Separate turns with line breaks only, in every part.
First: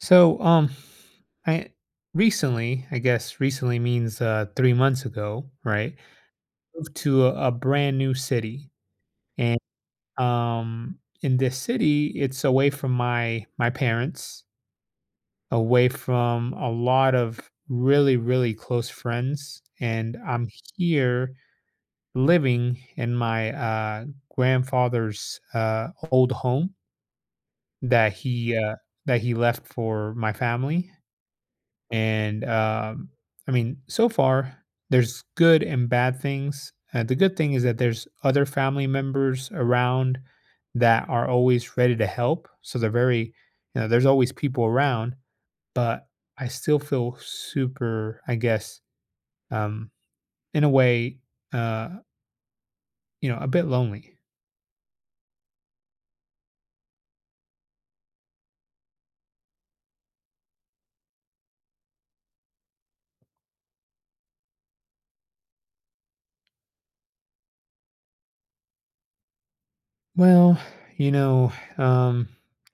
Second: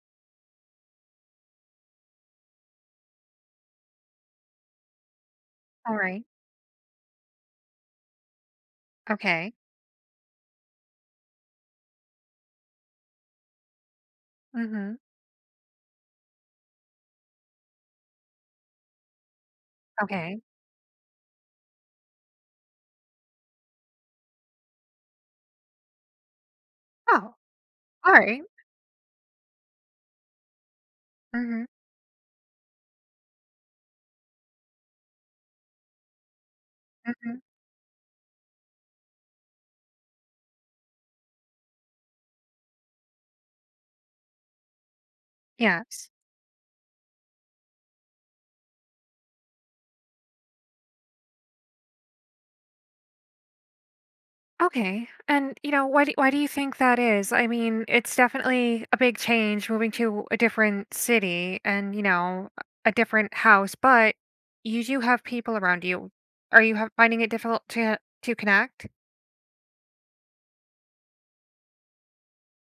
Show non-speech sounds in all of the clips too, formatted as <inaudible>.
So, I recently, I guess recently means 3 months ago, right?
All right.
Moved to a brand new city,
Okay.
and in this city, it's away from my parents,
Mhm.
away from a lot of really close friends, and
Okay.
I'm here living in my grandfather's old home
Oh,
that
all right.
he left for my family.
Mhm.
And I mean, so far, there's good and bad things. The good
Mhm.
thing is that there's other family members around that are always ready to help. So they're very, there's always people around, but
Yes.
I still feel super, I guess, um, in a way, uh, you know, a bit lonely.
Okay. And you know, why do you think that is? I mean, it's definitely a big change moving to a different city and, you know, a different house, but you do have people around you. Are you finding it difficult to connect?
Well, you know, um,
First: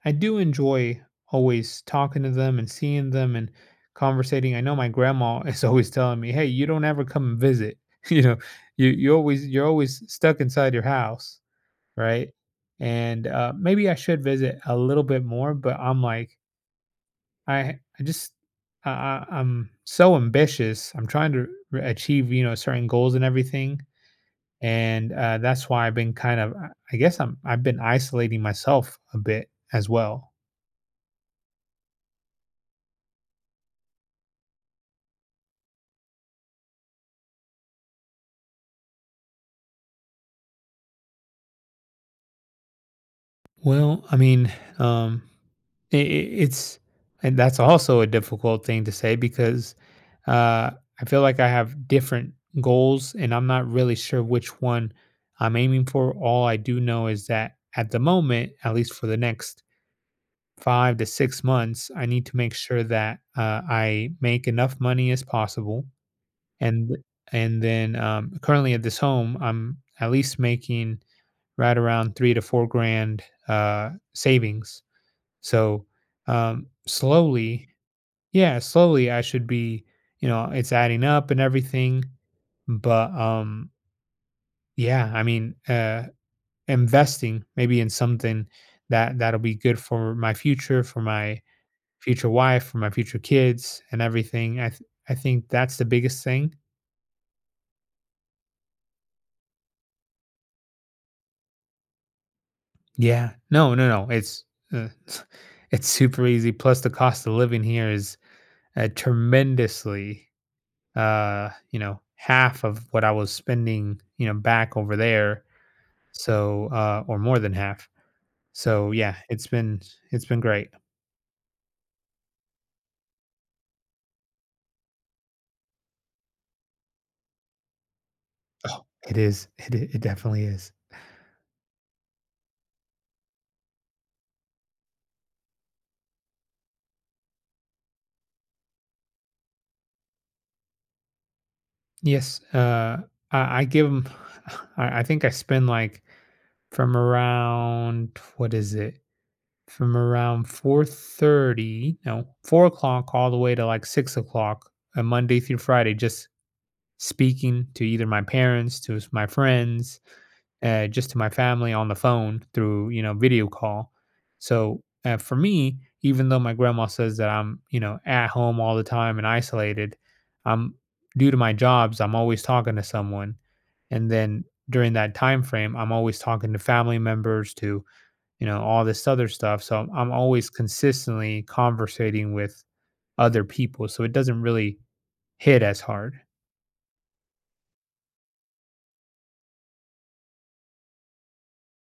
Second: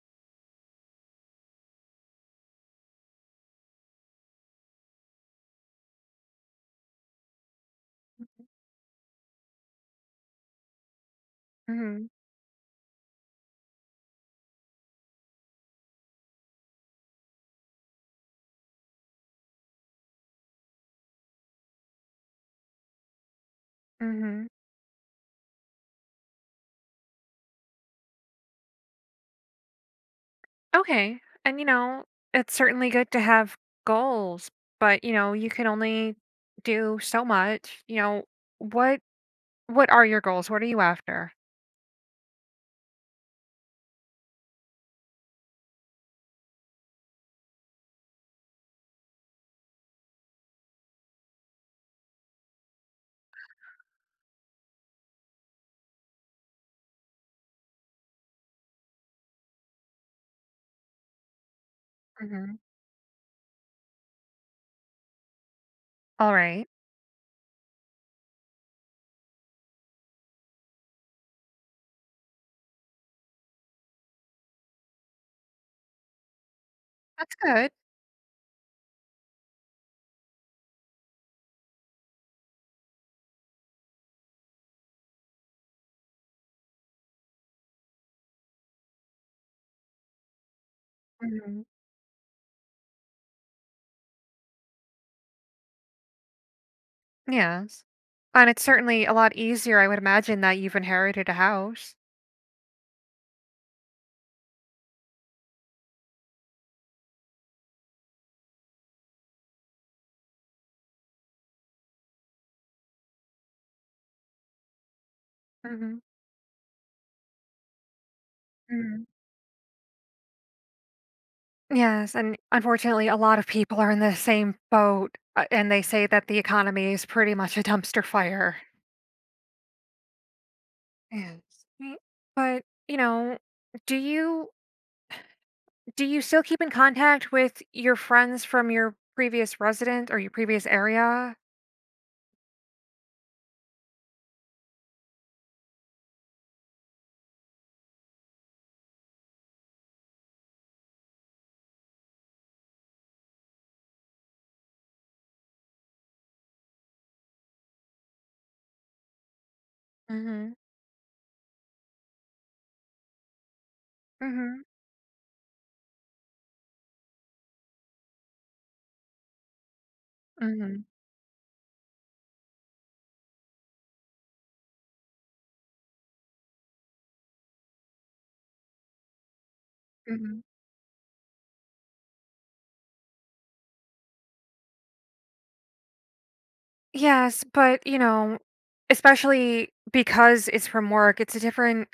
I do enjoy always talking to them and seeing them and conversating. I know my grandma <laughs> is always telling me, "Hey, you don't ever come and visit. <laughs> You know, you're always stuck inside your house,
Mhm.
right?" And maybe I should visit a little bit more, but I'm like, I I just I'm so ambitious. I'm trying to achieve you know certain goals and everything
Mhm.
and that's why I've been kind of, I've been isolating myself a bit as well.
Okay. And you know, it's certainly good to have goals, but you know, you can only do so much. You know, what What are your goals? What are you after?
Well, I mean, um, I it's, and that's also a difficult thing to say because uh, I feel like I have different goals and I'm not really sure which one I'm aiming for. All I do know is that at the moment, at least for the next 5 to 6 months, I need to make
Mhm.
sure that I make enough money as possible.
Alright.
and and then currently at this home I'm at least making right around 3 to 4 grand savings. So
That's
slowly,
good.
yeah, slowly I should be, you know, it's adding up and everything. But yeah, I mean, investing maybe in something that'll be good for my future, for my
Mhm.
future wife, for my future kids and everything I th- I think that's the biggest thing.
Yes. And it's certainly a lot easier, I would imagine, that you've inherited a house.
Yeah. No, no, no. It's uh, <laughs> it's super easy. Plus, the cost of living here is tremendously, you know, half of what I was spending, you know, back over there.
Mhm.
So, or more than half. So,
Mhm.
yeah, it's been great.
Yes, and unfortunately, a lot of people are in the same boat, and they say that the economy is pretty much a dumpster fire.
It is. It definitely is.
Yes. Y But, you know, do you do you still keep in contact with your friends from your previous resident or your previous area?
Yes. I give them. <sighs> I think I spend like from around what is it? From around 4:30, no, 4 o'clock all the way to like 6 o'clock, monday through friday, just speaking to either my parents, to my friends,
Mhm.
just to my family on the phone through, you know, video call.
Mhm.
So for me, even though my grandma says that I'm, you know, at home all the time and isolated, I'm,
Mhm.
due to my jobs, I'm always talking to someone. And then during that time frame I'm always talking to family members, to, you know, all this other stuff. So I'm
Mhm.
always consistently conversating with other people. So it doesn't really hit as hard.
Yes, but, you know, especially because it's from work, it's a different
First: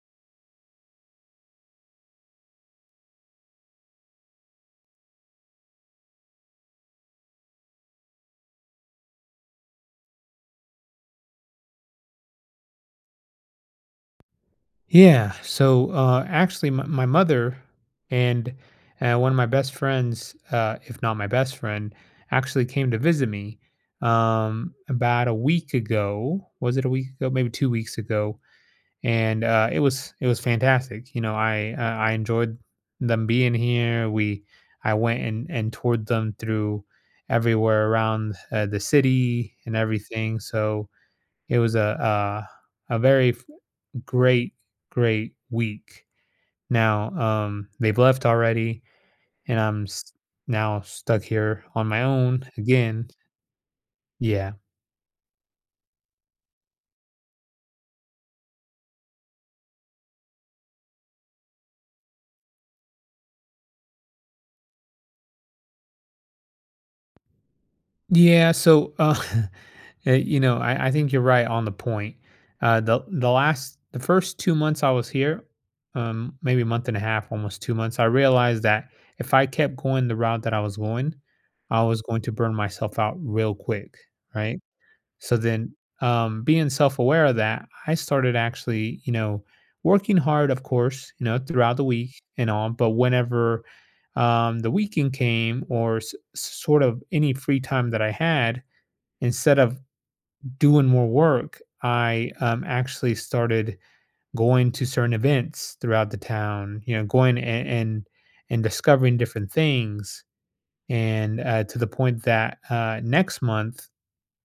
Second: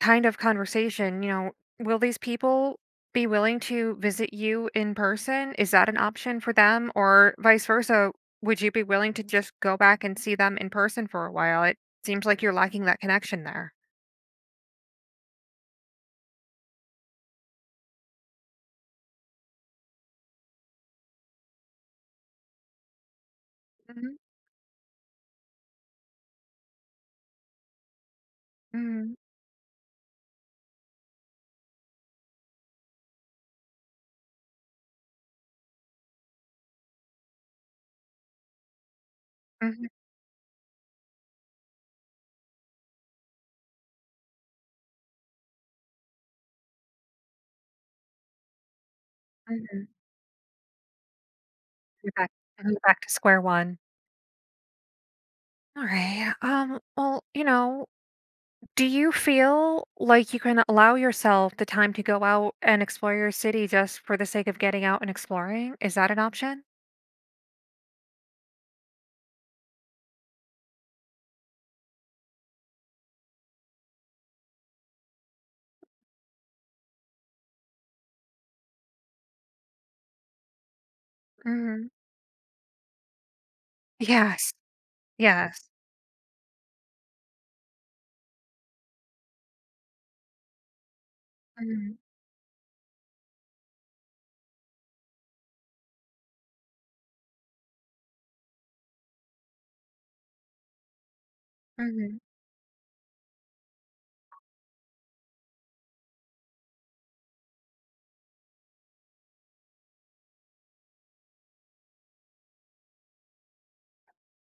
kind of conversation, you know, will these people be willing to visit you in person? Is that an option for them? Or vice versa, would you be willing to just go back and see them in person for a while? It seems like you're lacking that connection there.
Yeah. So actually, my mother and one of my best friends, if not my best friend, actually came to visit me
Mhm,
about a week ago. Was it a week ago? Maybe 2 weeks ago.
mhm,
And it was fantastic. You know, I enjoyed them being here. We I went and toured them through everywhere around the city and
mhm,
everything. So it was a very f- great great week. Now they've left already, and I'm
mhm.
s- now stuck here on my
You're back,
own
mhm, back
again.
to square one.
Yeah.
Alright, well, you know, do you feel like you can allow yourself the time to go out and explore your city just for the sake of getting out and exploring? Is that an option?
Yeah, so, <laughs> you know, I think you're right on the point. The first 2 months I was here, maybe a month and a half, almost 2 months, I realized that if I kept going the route that I
Mhm.
was going to burn myself out real quick,
Yes.
right? So
Yes.
then, being self-aware of that, I started actually, you know, working hard, of course, you know, throughout the
Mhm.
week and on. But whenever the weekend came, or sort of any free time that I had, instead of doing more work,
Mhm.
I actually started going to certain events throughout the town. You know, going and discovering different things, and to the point that next month,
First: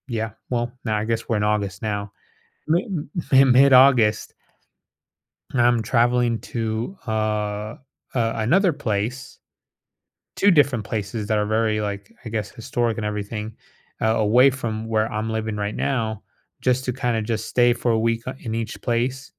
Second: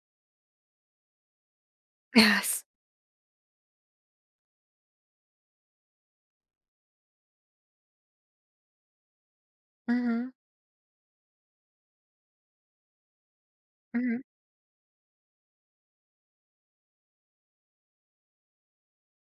yeah, well, now I guess we're in August now.
Yes.
Mi mi Mid-August, I'm traveling to, another place,
Mhm.
2 different places that are very, like, I guess, historic and everything,
Mhm.
away from where I'm living right now, just to kinda just stay for a week, in each place.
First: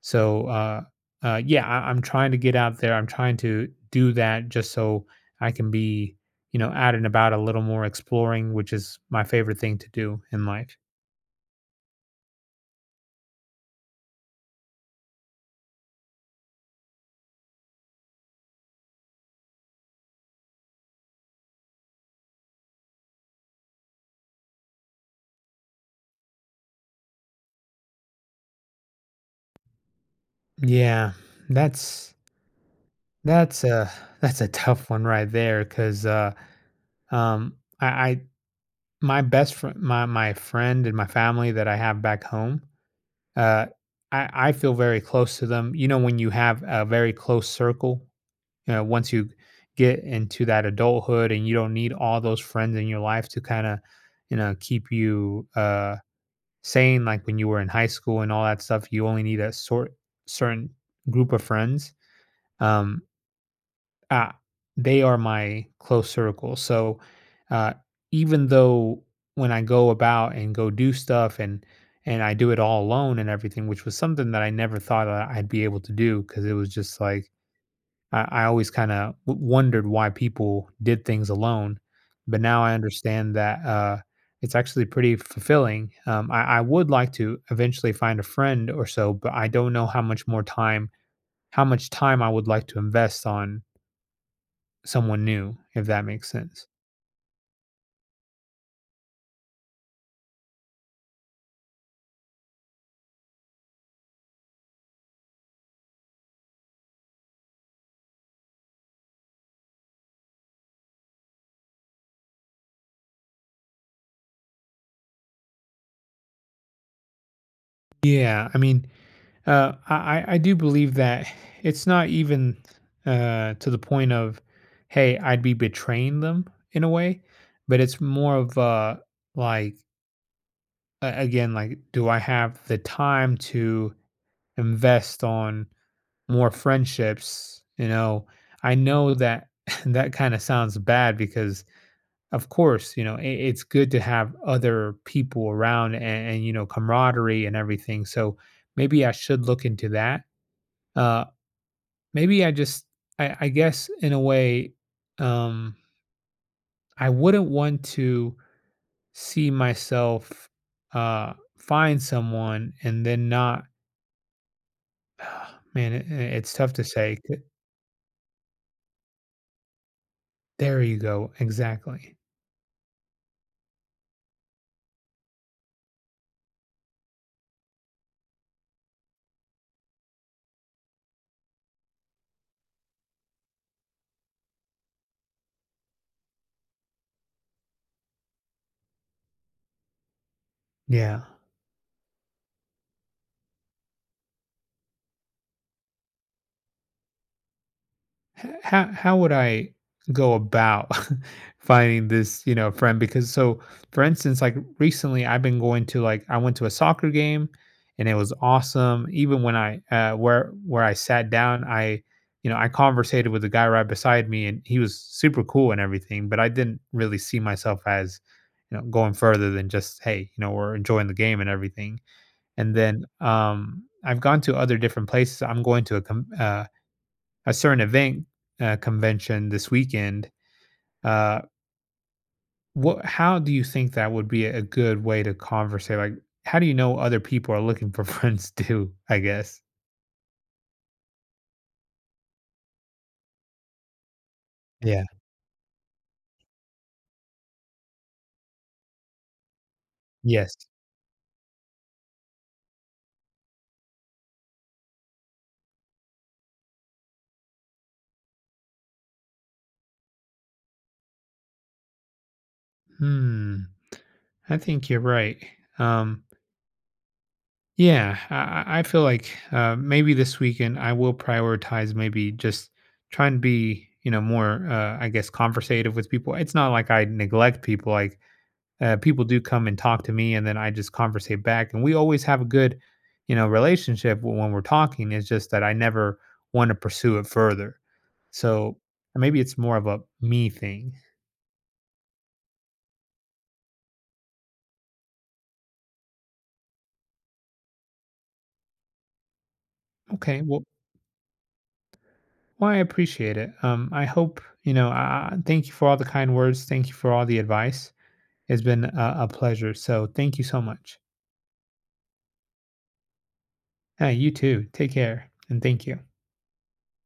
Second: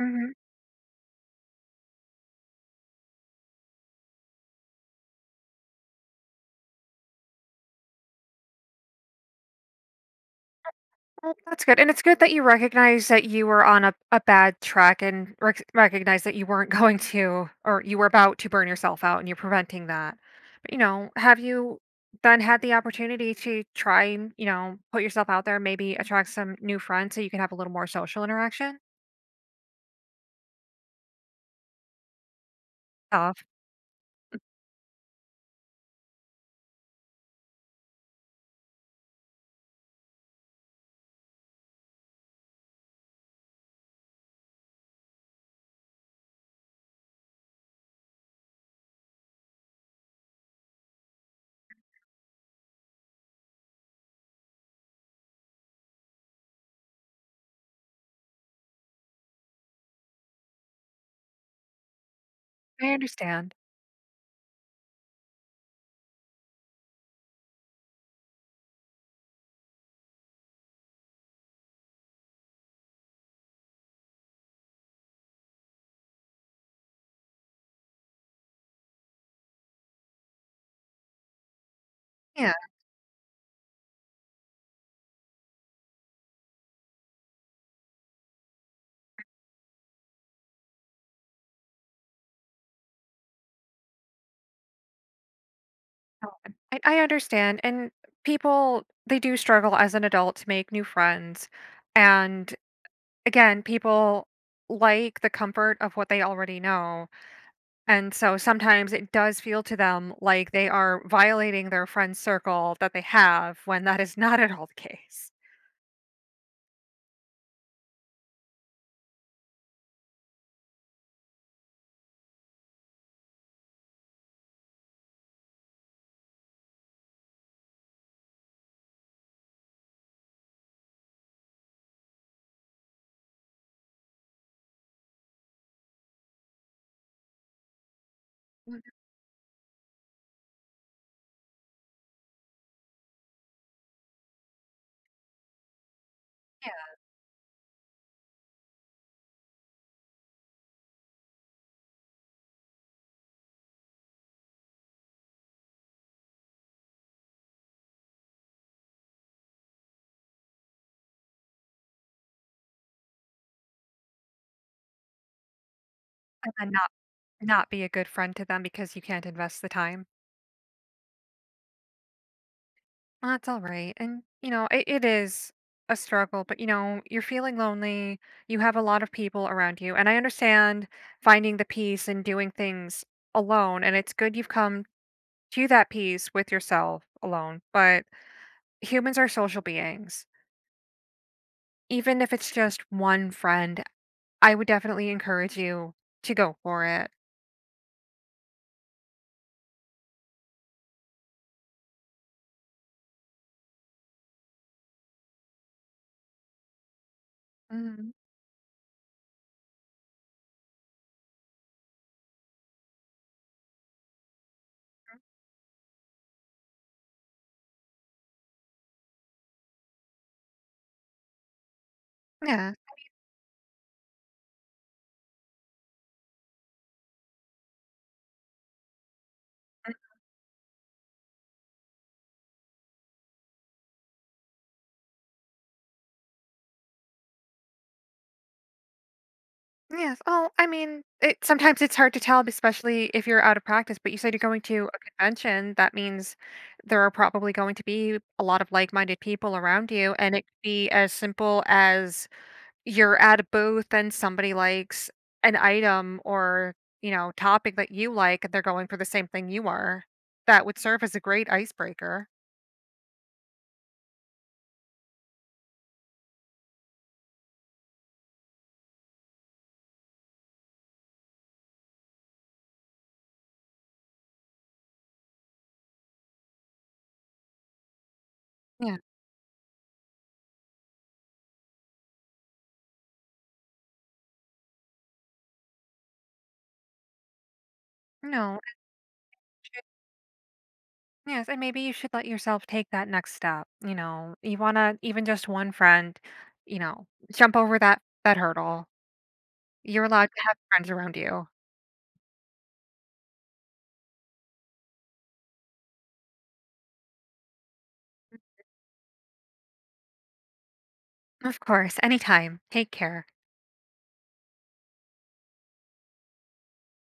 Mhm.
So, yeah, I'm trying to get out there. I'm trying to do that just so I can be, you know, out and about a little more exploring, which is my favorite thing to do in life.
Well, that's good, and it's good that you recognize that you were on a bad track and recognize that you weren't <laughs> going to, or you were about to burn yourself out, and you're preventing that. But you know, have you then had the opportunity to try and you know put yourself out there, maybe attract some new friends so you can have a little more social interaction?
Yeah, that's
Tough.
That's a that's a tough one right there, 'cause, I my best friend, my friend and my family that I have back home, uh, I feel very close to them. You know, when you have a very close circle, you know, once you get into that adulthood and you don't need all those friends in your life to kinda, you know, keep you, sane, like when you were in high school and all that stuff, you only need a sort certain group of friends.
I
Um,
understand.
Ah, they are my close circle. So, uh, even though when I go about and go do stuff and I do it all alone and everything, which was something that I never thought that I'd be able to do because it was just like I always kind of wondered why people did things alone, but
Yeah,
now I understand that it's actually pretty fulfilling. I would like to eventually find a friend or so, but I don't know how much time I would like to invest on someone new, if that makes
no,
sense.
I understand, and people they do struggle as an adult to make new friends, and again, people like the comfort of what they already know, and so sometimes it does feel to them like they are violating their friend circle that they have when that is not at all the case.
Yeah, I mean, I do believe that it's not even to the point of, hey, I'd be betraying them in a way, but it's more of like, again, like, do I have the time to invest on more friendships? You know, I know that <laughs> that kind of sounds bad because of course, you know, it's good to have other people around and, you know,
Yeah.
camaraderie and everything. So maybe I should look into that. Uh, maybe I just, I guess in a way, um, I wouldn't want to see myself uh, find someone and then not, <sighs> man, it's
And then
tough to say.
not be a good friend to them because you can't invest the time.
There you go. Exactly.
Well, that's all right, and, you know, it is a struggle, but, you know, you're feeling lonely, you have a lot of people around you, and I understand finding the peace and doing things alone, and it's good you've come to that peace with yourself alone. But humans are social beings.
Yeah.
Even if it's just one friend, I would definitely encourage you to go for it.
How how would I go about <laughs> finding this, you know, friend? Because so, for instance, like recently, I've been going to like I went to a soccer game, and
Mm,
it was awesome. Even when I where I sat down, I you know, I conversated with the guy right beside me, and he was super cool and everything. But I didn't really see myself as, you know, going further than just hey, you know, we're enjoying the game and everything.
yeah.
And then I've gone to other different places. I'm going to a certain event, convention this
Mm,
weekend, uh, what, how do you think that would be a good way to conversate? Like, how do you know other people are looking for <laughs> friends too? I guess.
yes. Oh, I mean, it, sometimes it's hard to tell, especially if you're out of practice. But you said you're going to a
Yeah.
convention. That means there are probably going to be a lot of like minded people around you. And it could
Yes.
be as simple as you're at a booth and somebody likes an item or, you know, topic that you like, and they're going for the same thing you are. That would serve as a great icebreaker.
Hmm. I think you're right. Um, yeah, I feel like maybe this weekend I will prioritize maybe just trying to be, you know, more, I guess, conversative with people. It's not like I neglect people. Like
Yeah.
people do come and talk to me and then I just conversate back. And we always have a good, you know, relationship when we're talking. It's just that I never want to pursue it further.
No.
So maybe it's more
Should-
of a me thing.
Yes. And maybe you should let yourself take that next step. You know, you want to, even just one friend, you know, jump over that, that hurdle. You're allowed
Okay.
to have
Well,
friends around you.
well I appreciate it. I hope, you know, thank you for all the kind words. Thank you for all the advice. It's been a pleasure. So thank you so much.
Of course. Anytime. Take care.
You too. Take care and thank you.